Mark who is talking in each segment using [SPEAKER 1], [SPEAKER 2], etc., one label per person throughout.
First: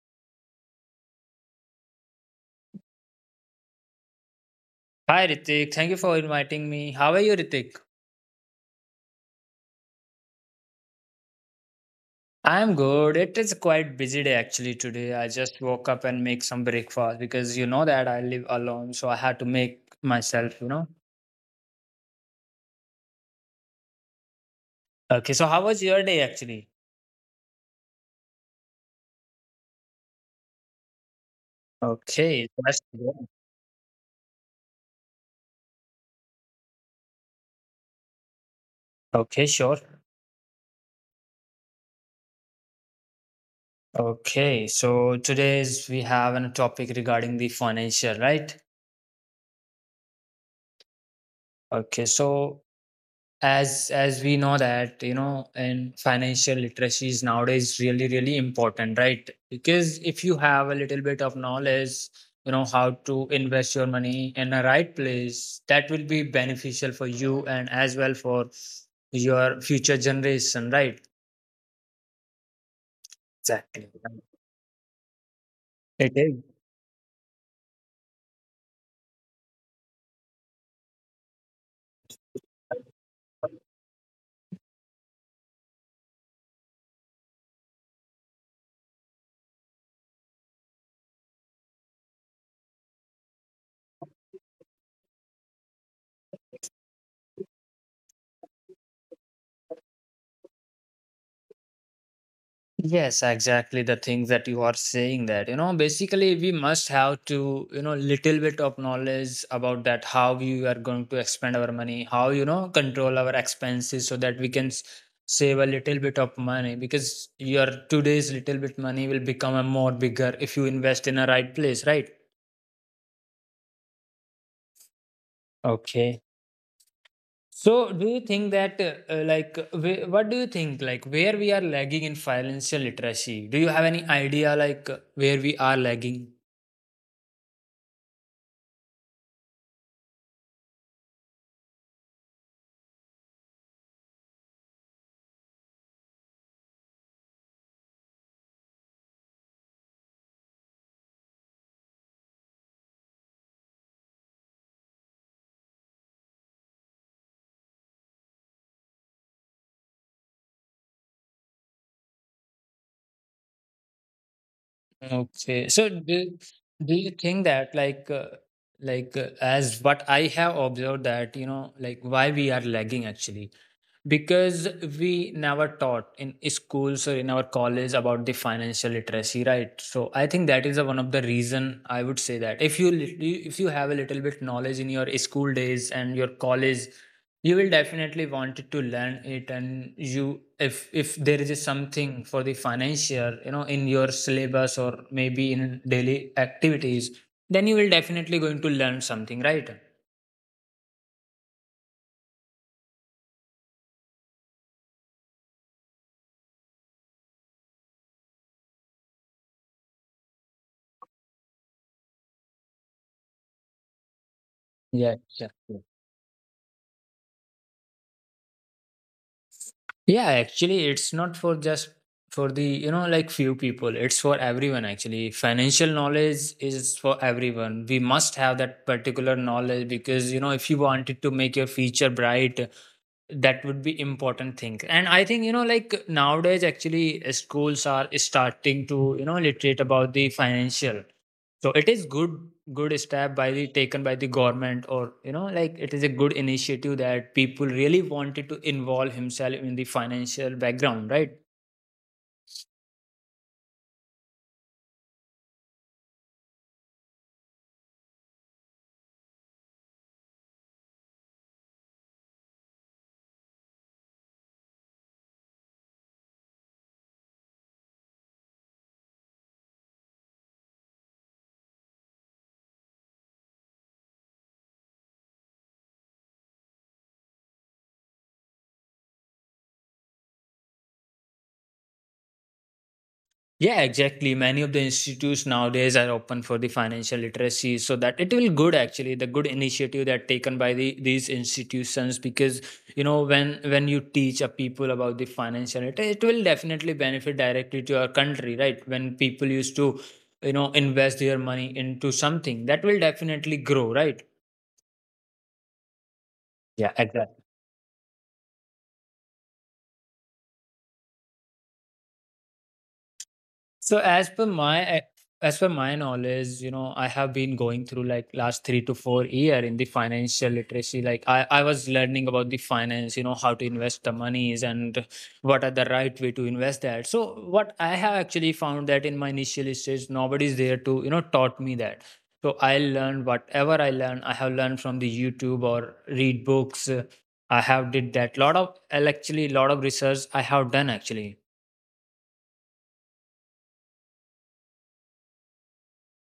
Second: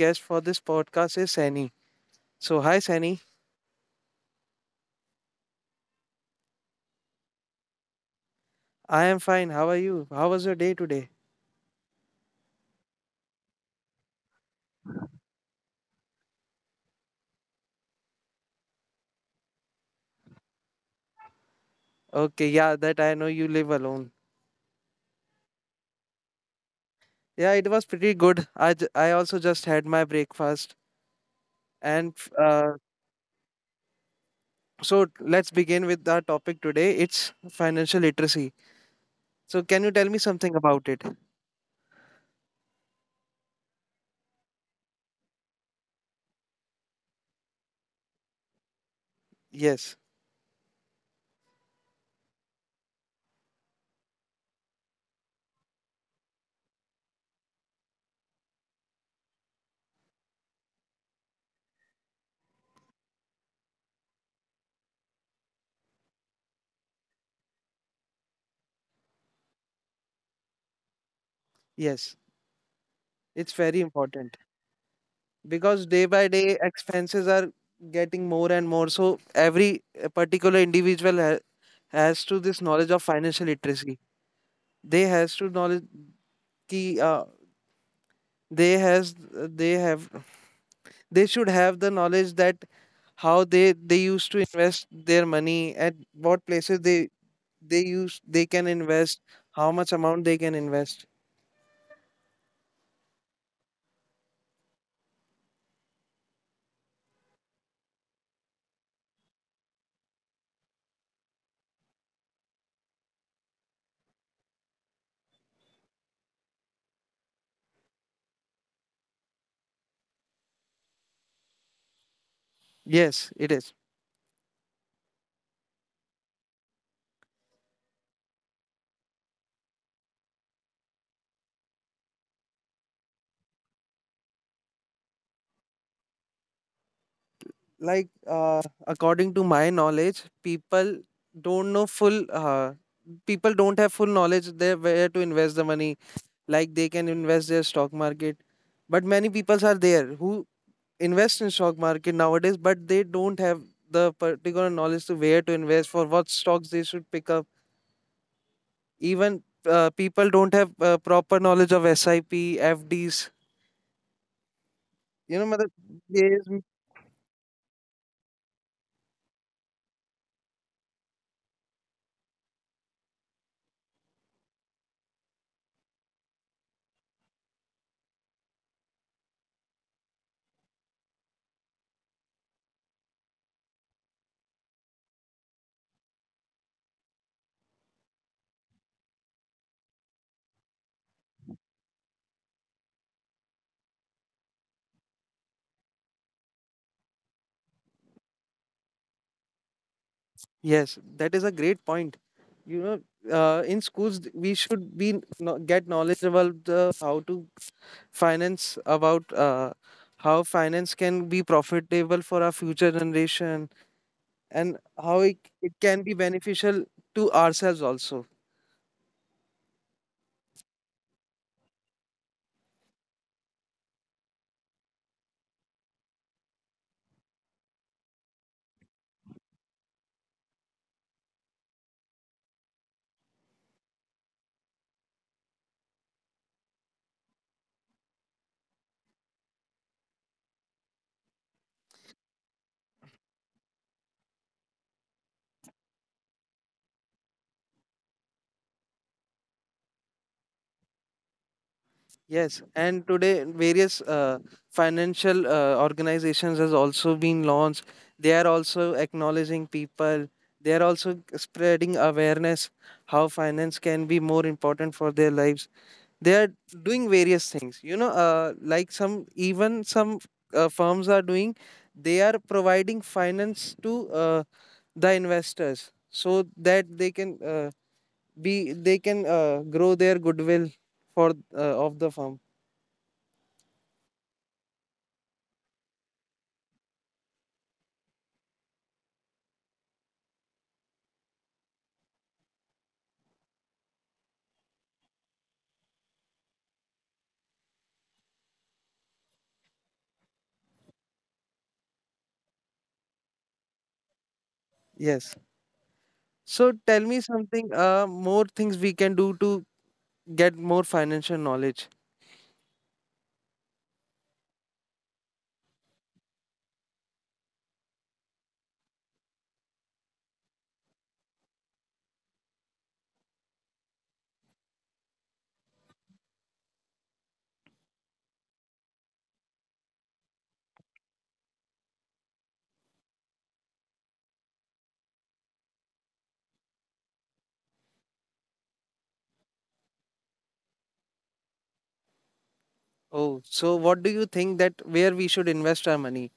[SPEAKER 1] guest for this podcast is Sani. So hi Sani,
[SPEAKER 2] Hi Ritik, thank you for inviting me. How are you, Ritik?
[SPEAKER 1] I am fine. How are you? How was your day today?
[SPEAKER 2] I'm good. It is quite busy day actually today. I just woke up and make some breakfast because you know that I live alone, so I had to make myself.
[SPEAKER 1] Okay, yeah, that I know you live alone.
[SPEAKER 2] Okay, so how was your day actually?
[SPEAKER 1] Yeah, it was pretty good. I also just had my breakfast and
[SPEAKER 2] Okay,
[SPEAKER 1] uh,
[SPEAKER 2] that's good.
[SPEAKER 1] so let's begin with our topic today. It's financial literacy.
[SPEAKER 2] Okay,
[SPEAKER 1] So can
[SPEAKER 2] sure.
[SPEAKER 1] you tell me something about it?
[SPEAKER 2] Okay, so today's we have a topic regarding the financial, right?
[SPEAKER 1] Yes,
[SPEAKER 2] Okay, so as we know that and financial literacy is nowadays really really important, right? Because if you have a little bit of knowledge, you know how to invest your money in a right place that will be beneficial for you and as well for your future generation, right?
[SPEAKER 1] yes, it's very
[SPEAKER 2] Exactly.
[SPEAKER 1] important because day
[SPEAKER 2] It
[SPEAKER 1] by
[SPEAKER 2] is.
[SPEAKER 1] day expenses are getting more and more, so every particular individual has to this knowledge of financial literacy. They has to knowledge ki they has they have They should have the knowledge that how they used to invest their money, at what places they can invest, how much amount they can invest.
[SPEAKER 2] Yes, exactly the things that you are saying that, you know, basically we must have to, you know, little bit of knowledge about that, how we are going to expend our money, how, you know, control our expenses so that we can save a little bit of money, because your today's little bit money will become a more bigger if you invest in a right place, right?
[SPEAKER 1] Yes it is.
[SPEAKER 2] Okay. So, do you think that, what do you think, like, where we are lagging in financial literacy? Do you have any idea, like, where we are lagging?
[SPEAKER 1] like uh, According to my knowledge, people don't know full uh, people don't have full knowledge there where to invest the money. Like they can invest their stock market, but many people are there who invest in stock market nowadays but they don't have the particular knowledge to where to invest, for what stocks they should pick up. Even people don't have proper knowledge of sip FDs, you know mother.
[SPEAKER 2] Okay. So do,
[SPEAKER 1] yes m-
[SPEAKER 2] do you think that as what I have observed that, you know, like why we are lagging actually? Because we never taught in schools or in our college about the financial literacy, right? So I think that is the one of the reason, I would say, that if you if you have a little bit knowledge in your school days and your college, you will definitely want to learn it. And you, if there is something for the financial, you know, in your syllabus or maybe in daily activities, then you will definitely going to learn something, right?
[SPEAKER 1] yes, that is a great point, you know. In schools we should get knowledge about the, how to finance about how finance can be profitable for our future generation, and how it,
[SPEAKER 2] Yeah,
[SPEAKER 1] it
[SPEAKER 2] yeah.
[SPEAKER 1] can be beneficial to ourselves also.
[SPEAKER 2] Yeah, actually, it's not for just for the, you know, like few people. It's for everyone, actually. Financial knowledge is for everyone. We must have that particular knowledge because, you know, if you wanted to make your future bright, that would be important thing. And I think, you know, like nowadays, actually, schools are starting to, you know, literate about the financial. So it is good step by the taken by the government, or, you know, like it is a good initiative that people really wanted to involve himself in the financial background, right?
[SPEAKER 1] Yes, and today various financial organizations has also been launched. They are also acknowledging people. They are also spreading awareness how finance can be more important for their lives. They are doing various things. You know, like some even some firms are doing. They are providing finance to the investors so that they can grow their goodwill for of the firm.
[SPEAKER 2] Yeah, exactly. Many of the institutes nowadays are open for the financial literacy, so that it will good actually, the good initiative that taken by the these institutions, because you know, when you teach a people about the financial literacy, it will definitely benefit directly to our country, right? When people used to, you know, invest their money into something, that will definitely grow, right?
[SPEAKER 1] Yes. So
[SPEAKER 2] Yeah,
[SPEAKER 1] tell me
[SPEAKER 2] exactly.
[SPEAKER 1] something, more things we can do to get more financial knowledge.
[SPEAKER 2] So as per my knowledge, you know, I have been going through like last 3 to 4 year in the financial literacy. Like I was learning about the finance, you know, how to invest the monies and what are the right way to invest that. So what I have actually found that in my initial stage, nobody's there to, you know, taught me that. So I learned whatever I learned, I have learned from the YouTube or read books. I have did that. Lot of actually lot of research I have done actually.
[SPEAKER 1] Oh, so what do you think that where we should invest our money?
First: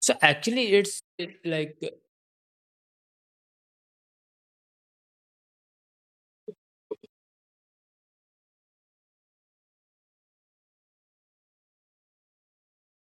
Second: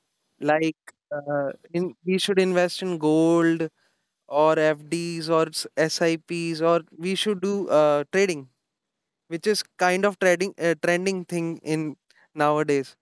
[SPEAKER 2] So actually,
[SPEAKER 1] Like,
[SPEAKER 2] it's it- like
[SPEAKER 1] in we should invest in gold or FDs or SIPs, or we should do trading, which is kind of trading trending thing in nowadays.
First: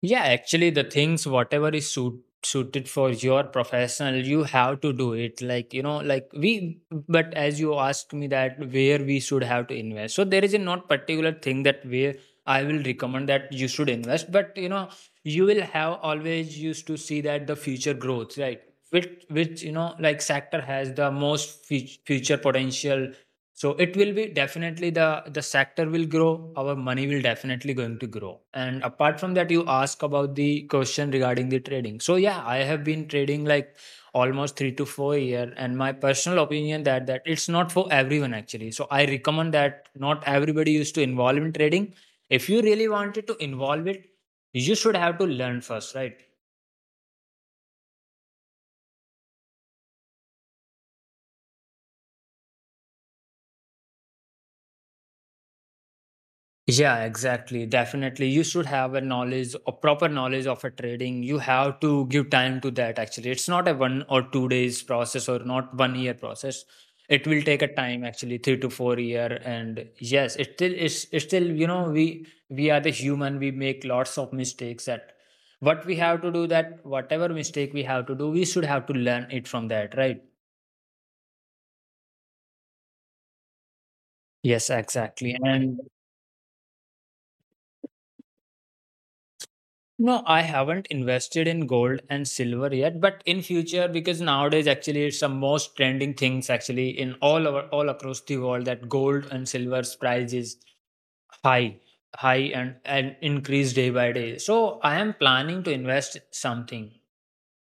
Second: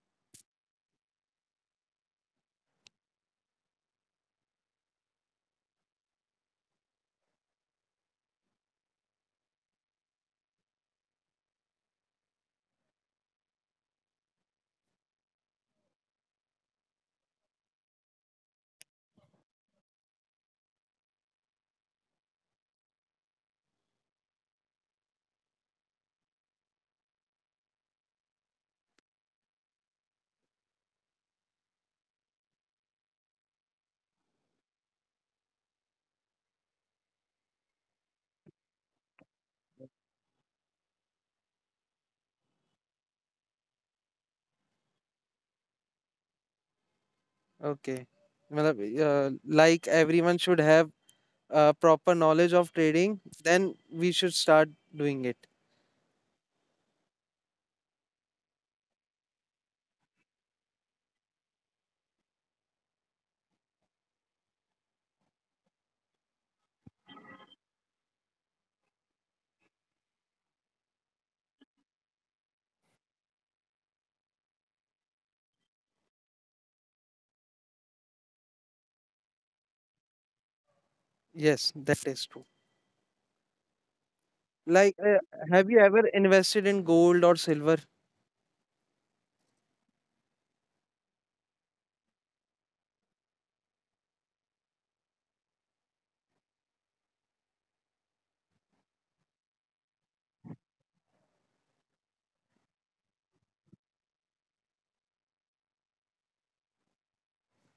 [SPEAKER 2] Yeah, actually, the things, whatever is suited for your professional, you have to do it. Like, you know, like we, but as you asked me that where we should have to invest. So there is a not particular thing that where I will recommend that you should invest, but you know, you will have always used to see that the future growth, right? Which, you know, like sector has the most future potential, so it will be definitely the sector will grow, our money will definitely going to grow. And apart from that, you ask about the question regarding the trading. So yeah, I have been trading like almost 3 to 4 year, and my personal opinion that it's not for everyone actually. So I recommend that not everybody used to involve in trading. If you really wanted to involve it, you should have to learn first, right?
[SPEAKER 1] Okay, मतलब, like everyone should have proper knowledge of trading, then we should start doing it.
[SPEAKER 2] Yeah, exactly. Definitely. You should have a knowledge or proper knowledge of a trading. You have to give time to that actually. It's not a one or two days process or not one year process. It will take a time actually, 3 to 4 year. And yes, it still is it's still, you know, we are the human, we make lots of mistakes that what we have to do, that whatever mistake we have to do, we should have to learn it from that, right?
[SPEAKER 1] Yes, that is true.
[SPEAKER 2] Yes,
[SPEAKER 1] Like,
[SPEAKER 2] exactly.
[SPEAKER 1] have you
[SPEAKER 2] And
[SPEAKER 1] ever invested in gold or silver?
[SPEAKER 2] no, I haven't invested in gold and silver yet, but in future, because nowadays actually it's the most trending things actually in all across the world that gold and silver's price is high, and increase day by day. So I am planning to invest something,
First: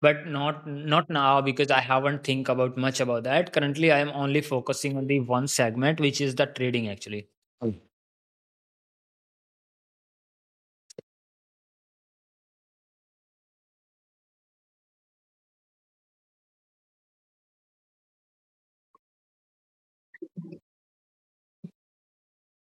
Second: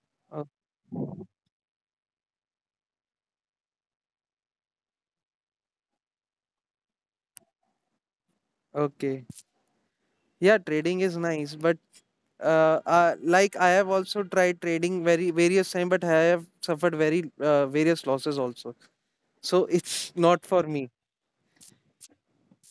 [SPEAKER 2] but
[SPEAKER 1] Oh,
[SPEAKER 2] not now because I haven't think about much about that. Currently, I am only focusing on the one segment which is the trading actually.
[SPEAKER 1] okay. Yeah, trading is nice, but like I have also tried trading very various time, but I have suffered very various losses also. So it's not for me.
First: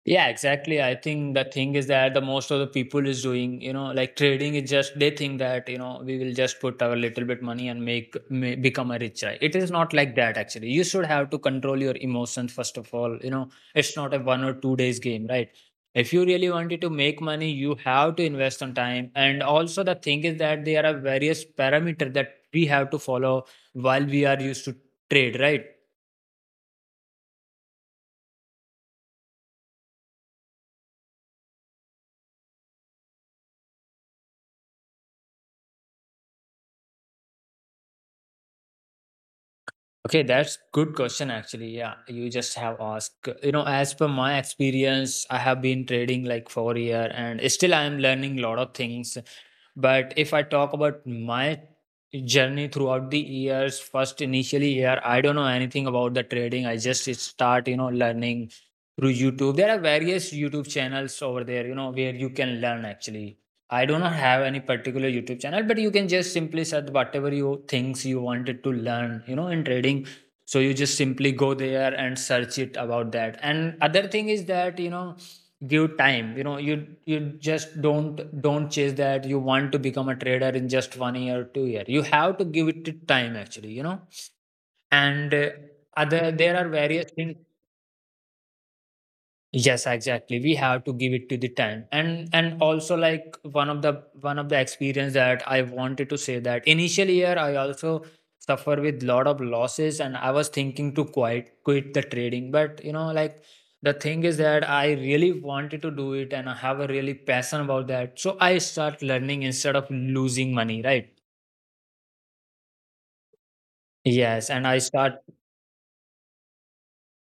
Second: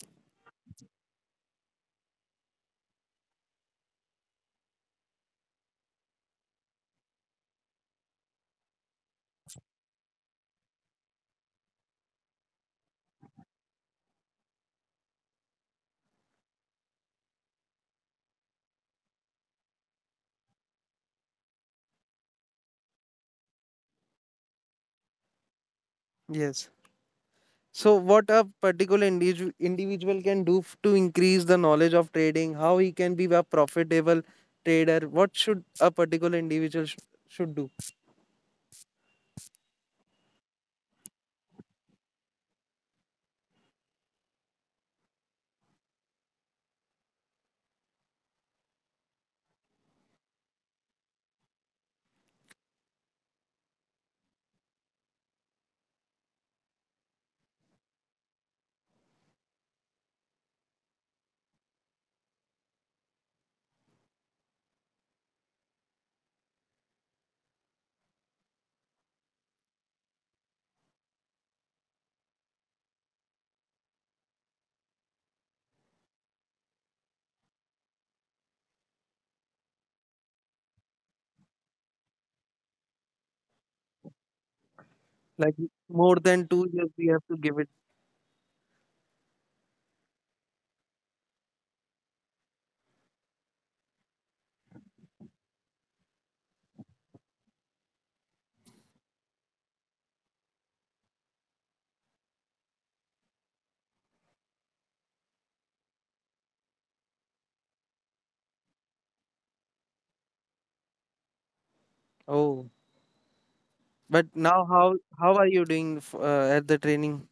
[SPEAKER 2] Yeah, exactly. I think the thing is that the most of the people is doing, you know, like trading is just they think that, you know, we will just put our little bit money and become a rich guy. It is not like that actually. You should have to control your emotions first of all. You know, it's not a one or two days game, right? If you really wanted to make money, you have to invest on time. And also the thing is that there are various parameters that we have to follow while we are used to trade, right?
[SPEAKER 1] Yes. So what a particular individual can do to increase the knowledge of trading, how he can be a profitable trader, what should a particular individual sh should do?
[SPEAKER 2] Okay, that's good question actually. Yeah, you just have asked. You know, as per my experience, I have been trading like for a year and still I am learning lot of things. But if I talk about my journey throughout the years, first initially year, I don't know anything about the trading. I just start, you know, learning through YouTube. There are various YouTube channels over there, you know, where you can learn actually. I do not have any particular YouTube channel, but you can just simply search whatever you things you wanted to learn, you know, in trading. So you just simply go there and search it about that. And other thing is that, you know, give time. You know, you just don't chase that you want to become a trader in just one year, or two year. You have to give it time actually, you know. And
[SPEAKER 1] Like more
[SPEAKER 2] other
[SPEAKER 1] than
[SPEAKER 2] there
[SPEAKER 1] two
[SPEAKER 2] are
[SPEAKER 1] years, we
[SPEAKER 2] various
[SPEAKER 1] have to
[SPEAKER 2] things.
[SPEAKER 1] give it.
[SPEAKER 2] Yes, exactly, we have to give it to the time. And also like one of the experience that I wanted to say that initial year, I also suffer with lot of losses, and I was thinking to quit the trading, but you know like the thing is that I really wanted to do it and I have a really passion about that, so I start learning instead of losing money, right?
[SPEAKER 1] Oh. But
[SPEAKER 2] Yes, and
[SPEAKER 1] now,
[SPEAKER 2] I
[SPEAKER 1] how
[SPEAKER 2] start
[SPEAKER 1] how are you doing at the training?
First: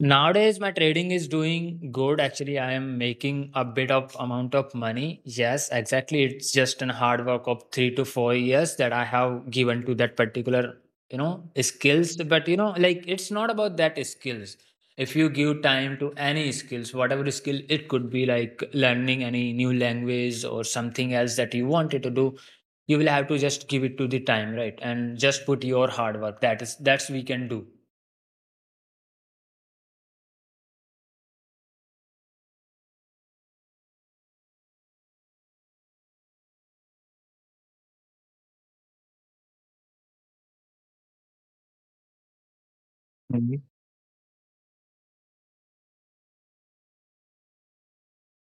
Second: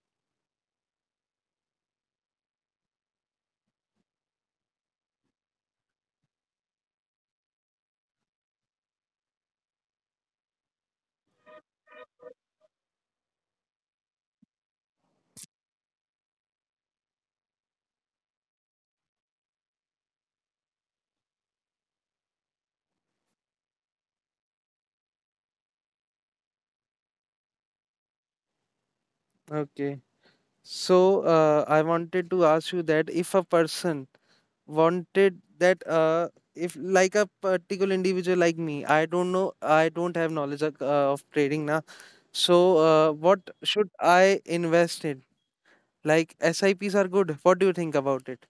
[SPEAKER 2] Nowadays, my trading is doing good. Actually, I am making a bit of amount of money. Yes, exactly. It's just an hard work of 3 to 4 years that I have given to that particular, you know, skills. But you know, like it's not about that skills. If you give time to any skills, whatever skill it could be, like learning any new language or something else that you wanted to do, you will have to just give it to the time, right? And just put your hard work. That is that's we can do.
[SPEAKER 1] Okay. So I wanted to ask you that if a person wanted that if like a particular individual like me, I don't know, I don't have knowledge of trading now. So what should I invest in? Like SIPs are good. What do you think about it?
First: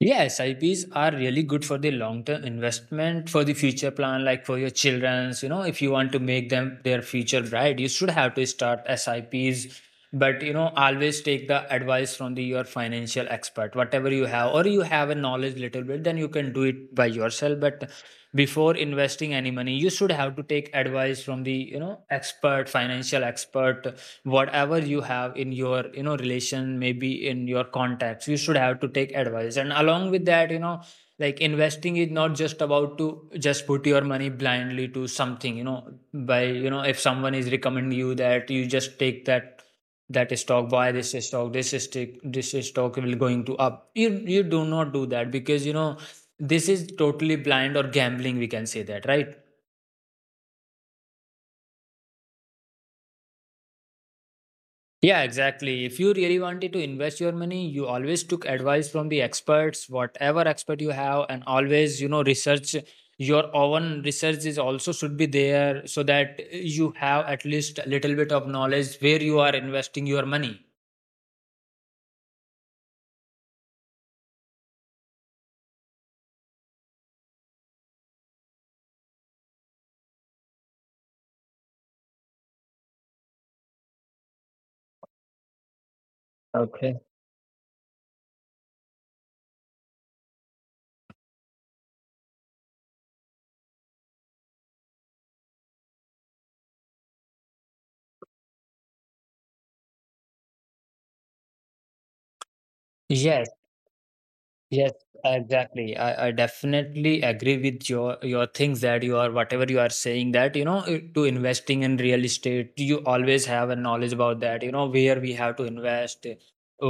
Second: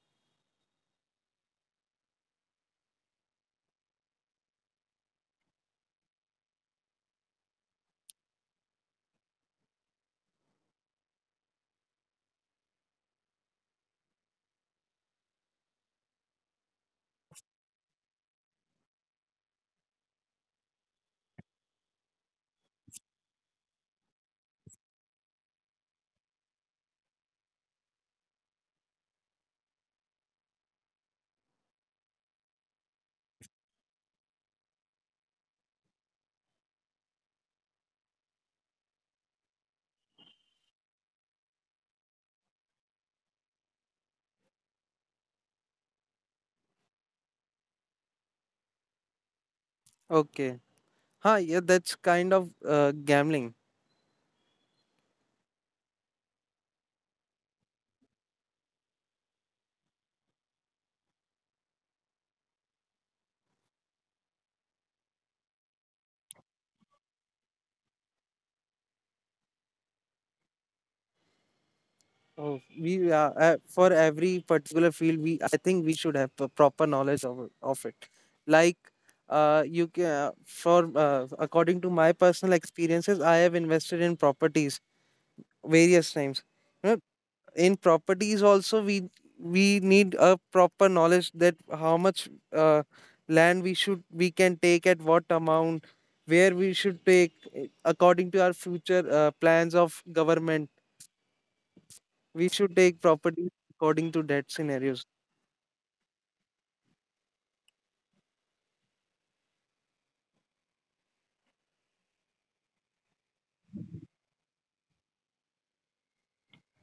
[SPEAKER 2] Yeah, SIPs are really good for the long-term investment for the future plan, like for your children's. You know, if you want to make them their future bright, you should have to start SIPs. But you know, always take the advice from the your financial expert, whatever you have, or you have a knowledge little bit, then you can do it by yourself. But before investing any money, you should have to take advice from the expert, financial expert, whatever you have in your relation, maybe in your contacts. You should have to take advice, and along with that, like investing is not just about to just put your money blindly to something. By, if someone is recommending you that, you just take that stock, buy this stock, this stock, this stock will going to up. You do not do that because this is totally blind or gambling, we can say that, right?
[SPEAKER 1] Okay. Huh, yeah, that's kind of gambling.
[SPEAKER 2] Yeah, exactly. If you really wanted to invest your money, you always took advice from the experts, whatever expert you have, and always, research your own research is also should be there so that you have at least a little bit of knowledge where you are investing your money.
[SPEAKER 1] Oh, we for every particular field, we I think we should have a proper knowledge of it. Like, you can for according to my personal experiences, I have invested in properties various times. You know,
[SPEAKER 2] Okay.
[SPEAKER 1] in properties also we need a proper knowledge that how much land we can take at what amount, where we should take eh, according to our future plans of government, we should take
[SPEAKER 2] Yes.
[SPEAKER 1] properties according to that
[SPEAKER 2] Yes,
[SPEAKER 1] scenarios.
[SPEAKER 2] exactly. I definitely agree with your things that you are whatever you are saying, that to investing in real estate, you always have a knowledge about that, where we have to invest,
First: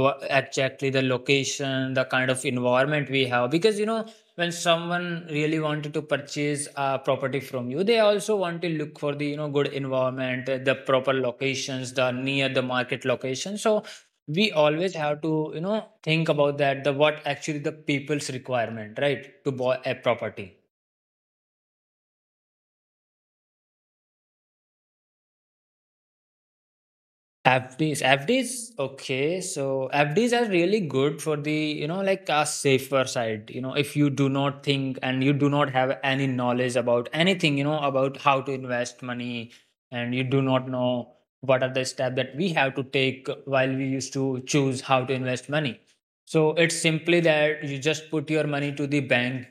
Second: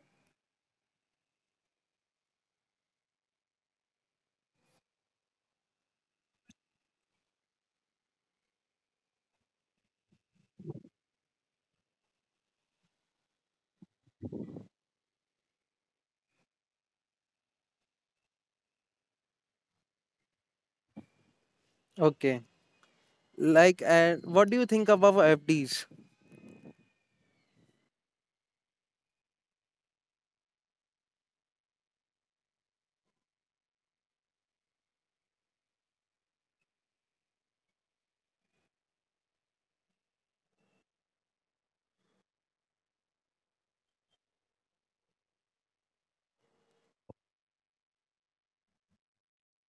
[SPEAKER 2] exactly the location, the kind of environment we have, because when someone really wanted to purchase a property from you, they also want to look for the good environment, the proper locations, the near the market location. So we always have to think about that, the what actually the people's requirement, right, to buy a property.
[SPEAKER 1] Okay. Like, and what do you think about FDs?
[SPEAKER 2] FDs, okay, so FDs are really good for the, like, a safer side. If you do not think and you do not have any knowledge about anything, about how to invest money, and you do not know what are the steps that we have to take while we used to choose how to invest money. So it's simply that you just put your money to the bank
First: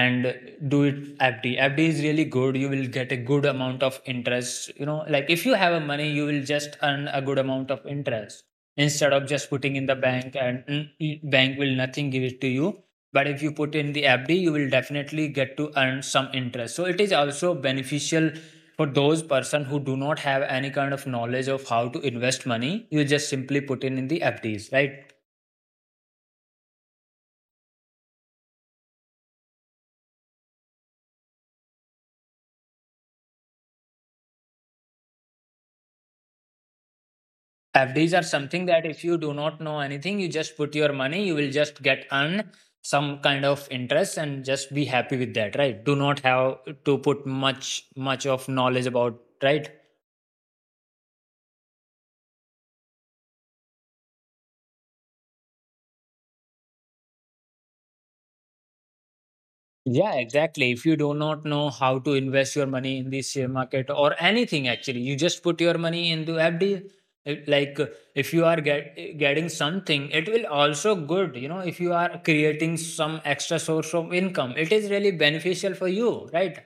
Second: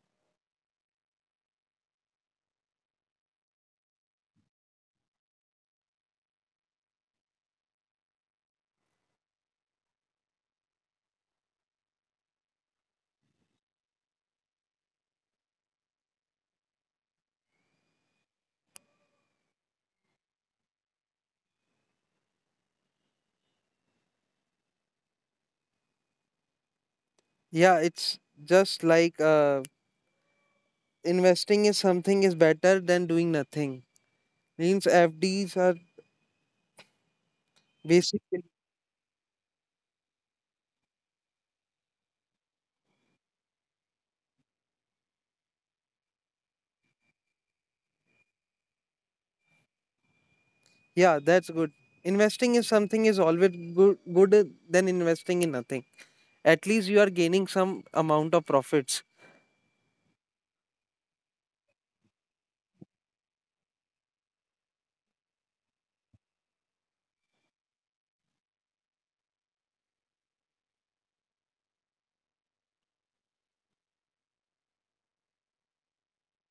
[SPEAKER 2] and do it FD. FD is really good. You will get a good amount of interest. You know, like if you have a money, you will just earn a good amount of interest instead of just putting in the bank, and bank will nothing give it to you. But if you put in the FD, you will definitely get to earn some interest. So it is also beneficial for those person who do not have any kind of knowledge of how to invest money. You just simply put in the FDs, right?
[SPEAKER 1] Yeah, it's just like investing is something is better than doing nothing. Means FDs are
[SPEAKER 2] FDs are
[SPEAKER 1] basically,
[SPEAKER 2] something that if you do not know anything, you just put your money, you will just get earn some kind of interest and just be happy with that, right? Do not have to put much of knowledge about, right?
[SPEAKER 1] yeah, that's good. Investing is something is always good, good than investing in nothing. At least you are gaining some amount of profits.
[SPEAKER 2] Yeah, exactly. If you do not know how to invest your money in the share market or anything, actually, you just put your money into FD. It- Like if you are getting something, it will also good. If you are creating some extra source of income, it is really beneficial for you, right?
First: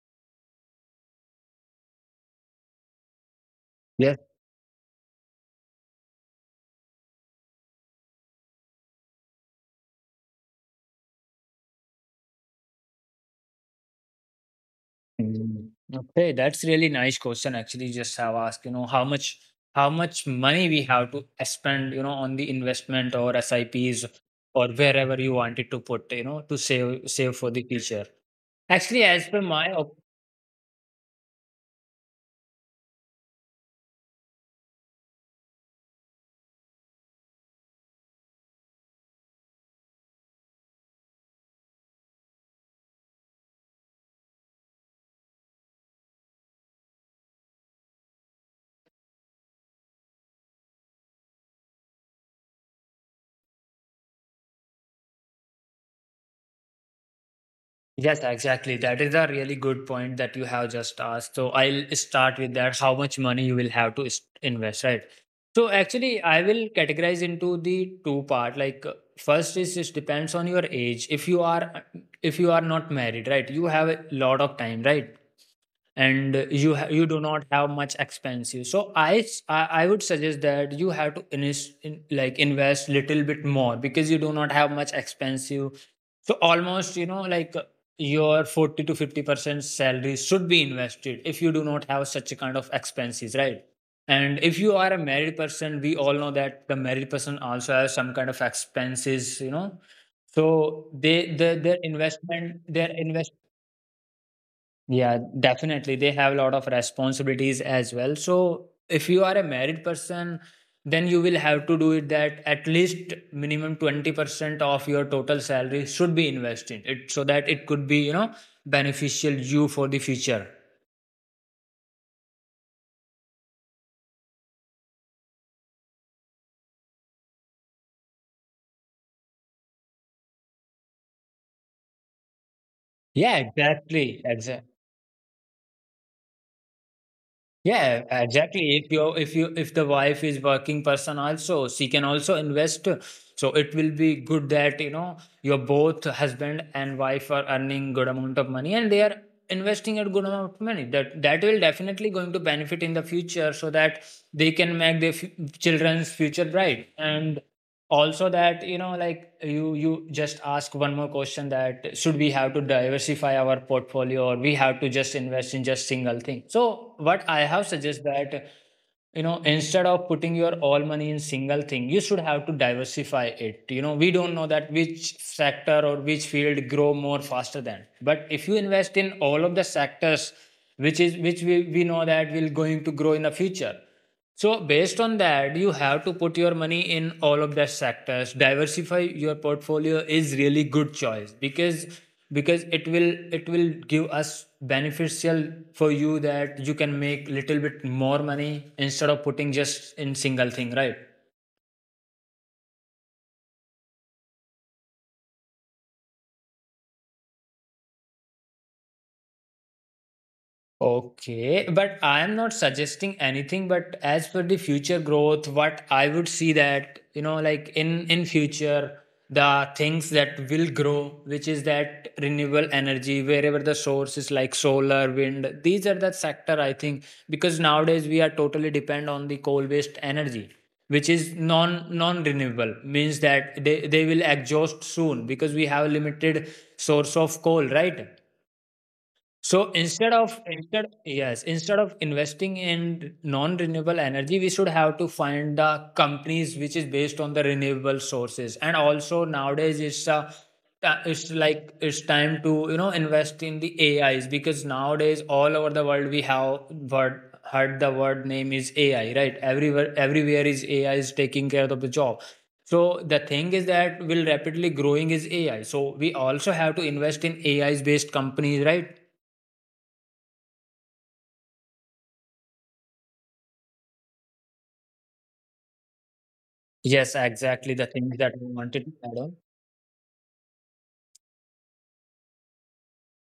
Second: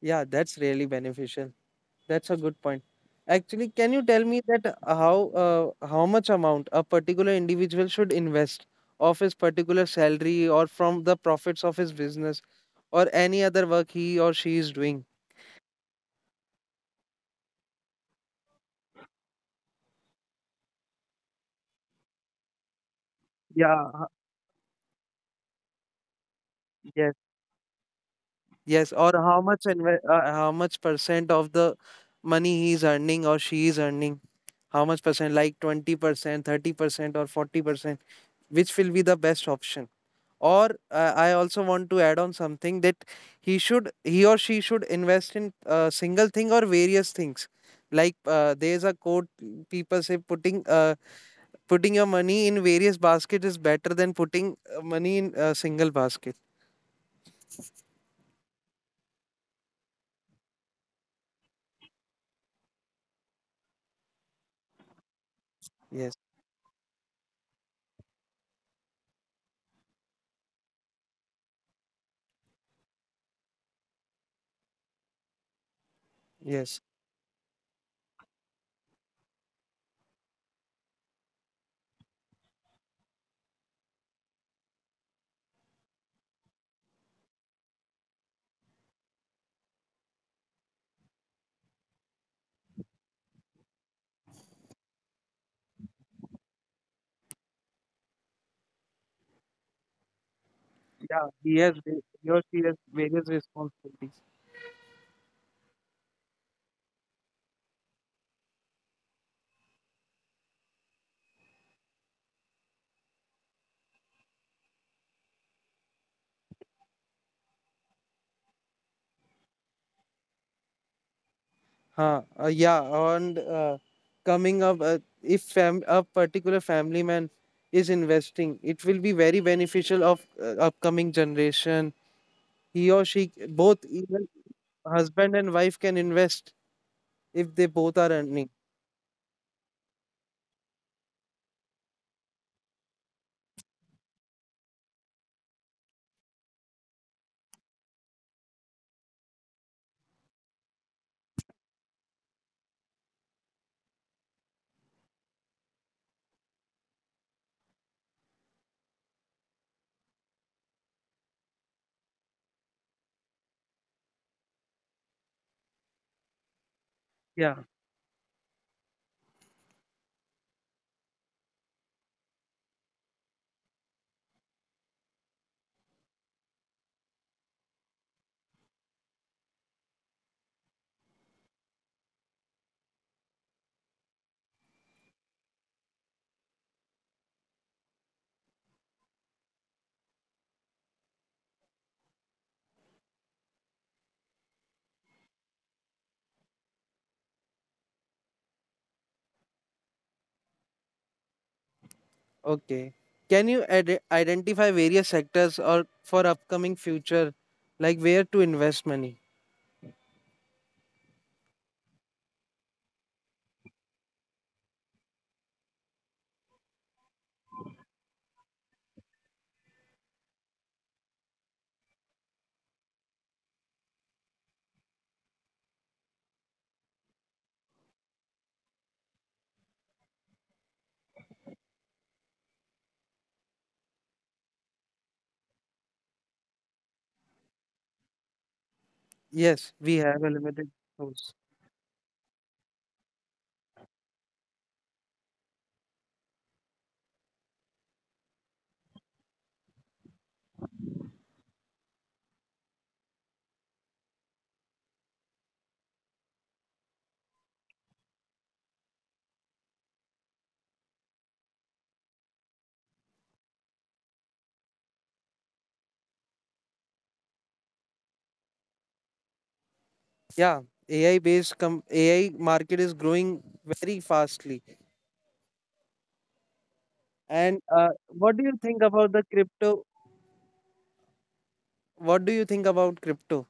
[SPEAKER 1] Yeah, that's really beneficial. That's a good point. Actually, can you tell me that how much amount a particular individual should invest of his particular salary or from the profits of his business or any other work he or she is doing?
[SPEAKER 2] Mm. Okay, that's really nice question actually just have asked, you know, how much money we have to spend, on the investment or S I
[SPEAKER 1] Yeah.
[SPEAKER 2] Ps or wherever you wanted to put, to save
[SPEAKER 1] Yes.
[SPEAKER 2] save for the future.
[SPEAKER 1] Yes.
[SPEAKER 2] Actually,
[SPEAKER 1] Or
[SPEAKER 2] as per my op.
[SPEAKER 1] how much percent of the money he is earning or she is earning? How much percent? Like 20%, 30%, or 40%? Which will be the best option? Or I also want to add on something that he or she should invest in a single thing or various things. Like there's a quote people say putting your money in various basket is better than putting money in a single basket.
[SPEAKER 2] Yes, exactly. That is a really good point that you have just asked. So I'll start with that. How much money you will have to invest, right? So
[SPEAKER 1] Yes,
[SPEAKER 2] actually, I will categorize into the two part. Like first is, it depends on your age. If you are not married, right? You have a lot of time, right? And
[SPEAKER 1] yes.
[SPEAKER 2] you do not have much expensive, so I, s- I would suggest that you have to like invest little bit more, because you do not have much expensive. So almost, like your 40 to 50% salary should be invested, if you do not have such a kind of expenses, right? And if you are a married person, we all know that the married person also has some kind of expenses, so
[SPEAKER 1] Yeah,
[SPEAKER 2] they the,
[SPEAKER 1] he or she has
[SPEAKER 2] their
[SPEAKER 1] various
[SPEAKER 2] investment
[SPEAKER 1] responsibilities.
[SPEAKER 2] Yeah, definitely. They have a lot of responsibilities as well. So if you are a married person, then you will have to do it that at least minimum 20% of your total salary should be invested it, so that it could be, beneficial you for the future.
[SPEAKER 1] Huh. Yeah. And coming up, if fam- a particular family man is investing, it will be very beneficial of upcoming generation. He or she,
[SPEAKER 2] Yeah,
[SPEAKER 1] both even
[SPEAKER 2] exactly. Exactly.
[SPEAKER 1] husband and wife, can invest if they both are
[SPEAKER 2] Yeah,
[SPEAKER 1] earning.
[SPEAKER 2] exactly. If the wife is working person also, she can also invest. So it will be good that, your both husband and wife are earning good amount of money, and they are investing at good amount of money, that will definitely going to benefit in the future, so that they can make their children's future bright. And also that, like, you just ask one more question: that should we have to diversify our portfolio, or we have to just invest in just single thing? So what
[SPEAKER 1] Yeah.
[SPEAKER 2] I have suggested that, instead of putting your all money in single thing, you should have to diversify it. We don't know that which sector or which field grow more faster than, but if you invest in all of the sectors which is which we know that will going to grow in the future. So based on that, you have to put your money in all of the sectors. Diversify your portfolio is really good choice, because it will give us beneficial for you, that you can make little bit more money instead of putting just in single thing, right?
[SPEAKER 1] Okay. Can you identify various sectors or for upcoming future, like where to invest money?
[SPEAKER 2] Okay, but I am not suggesting anything, but as for the future growth, what I would see that, like in future, the things that will grow, which is that renewable energy, wherever the source is like solar, wind, these are the sector I think, because nowadays we are totally depend on the coal-based energy, which is non-renewable, means that they will exhaust soon because we have limited source of coal, right?
[SPEAKER 1] Yes,
[SPEAKER 2] So
[SPEAKER 1] we have
[SPEAKER 2] instead
[SPEAKER 1] a
[SPEAKER 2] of
[SPEAKER 1] limited
[SPEAKER 2] instead
[SPEAKER 1] source.
[SPEAKER 2] yes, instead of investing in non-renewable energy, we should have to find the companies which is based on the renewable sources. And also nowadays it's a it's like it's time to invest in the AIs, because nowadays all over the world we have word heard the word name is AI, right? Everywhere is AI is taking care of the job. So the thing is that will rapidly growing is AI. So we also have to invest in AIs based companies, right?
[SPEAKER 1] Yeah, AI market is growing very fastly.
[SPEAKER 2] Yes,
[SPEAKER 1] And
[SPEAKER 2] exactly the
[SPEAKER 1] what do
[SPEAKER 2] things
[SPEAKER 1] you
[SPEAKER 2] that we
[SPEAKER 1] think about
[SPEAKER 2] wanted to
[SPEAKER 1] the
[SPEAKER 2] add on.
[SPEAKER 1] crypto? What do you think about crypto?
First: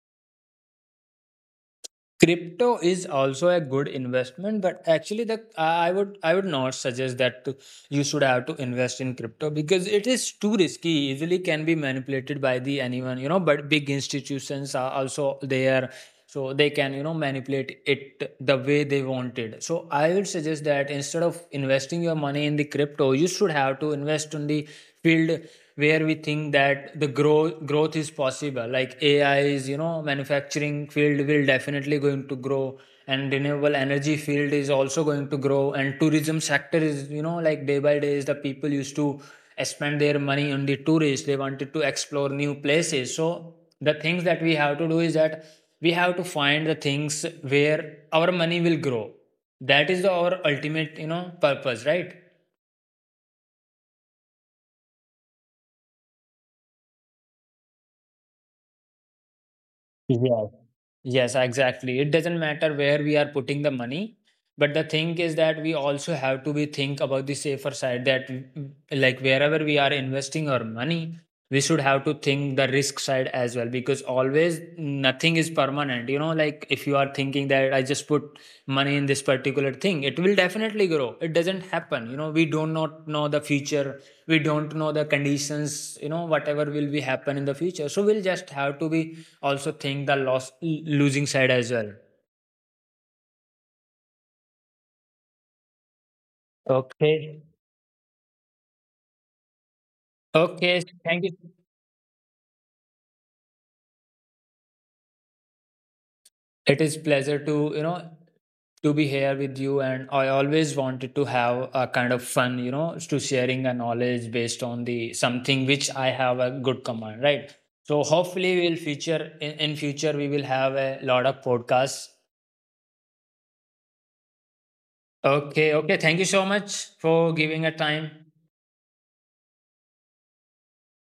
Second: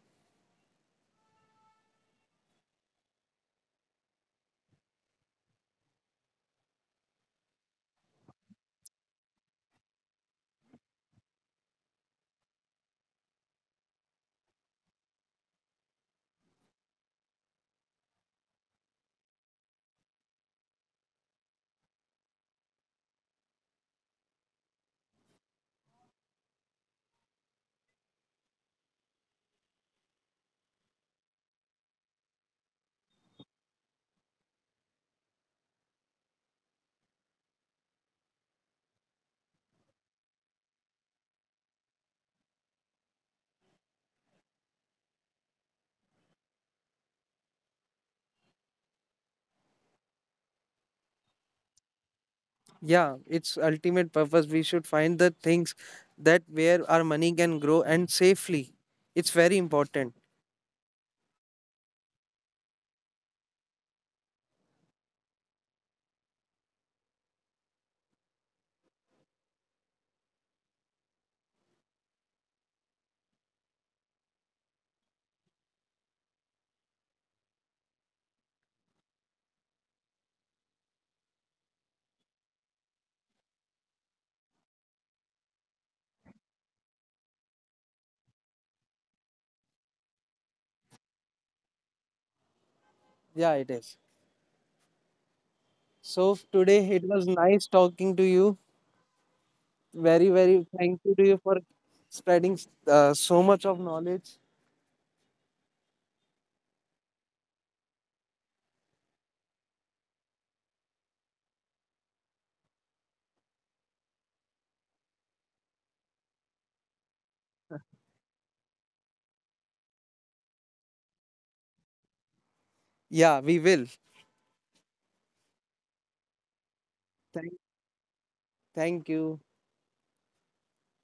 [SPEAKER 2] Crypto is also a good investment, but actually, the I would not suggest that to, you should have to invest in crypto because it is too risky. Easily can be manipulated by the anyone. But big institutions are also there, so they can manipulate it the way they wanted. So I would suggest that instead of investing your money in the crypto, you should have to invest on the field where we think that the growth is possible, like AI is, manufacturing field will definitely going to grow, and renewable energy field is also going to grow, and tourism sector is, like day by day is the people used to spend their money on the tourists, they wanted to explore new places. So the things that we have to do is that we have to find the things where our money will grow. That is our ultimate, purpose, right?
[SPEAKER 1] Yeah, its ultimate purpose. We should find the things that where our money can grow and safely. It's very important.
[SPEAKER 2] Yeah. Yes, exactly. It doesn't matter where we are putting the money, but the thing is that we also have to be think about the safer side, that like wherever we are investing our money, we should have to think the risk side as well, because always nothing is permanent. Like if you are thinking that I just put money in this particular thing, it will definitely grow, it doesn't happen. We do not know the future. We don't know the conditions, whatever will be happen in the future. So we'll just have to be also think the loss losing side as well.
[SPEAKER 1] Yeah, it is. So today it was
[SPEAKER 2] Okay.
[SPEAKER 1] nice talking to you. Very, very
[SPEAKER 2] Okay.
[SPEAKER 1] thank
[SPEAKER 2] Thank
[SPEAKER 1] you
[SPEAKER 2] you.
[SPEAKER 1] to you for spreading so much of knowledge.
[SPEAKER 2] It is pleasure to to be here with you, and I always wanted to have a kind of fun, to sharing a knowledge based on the something which I have a good command, right? So hopefully we'll feature in future we will have a lot of podcasts.
[SPEAKER 1] Yeah, we will.
[SPEAKER 2] Okay. Okay. Thank you so much for
[SPEAKER 1] Thank,
[SPEAKER 2] giving a time.
[SPEAKER 1] thank you.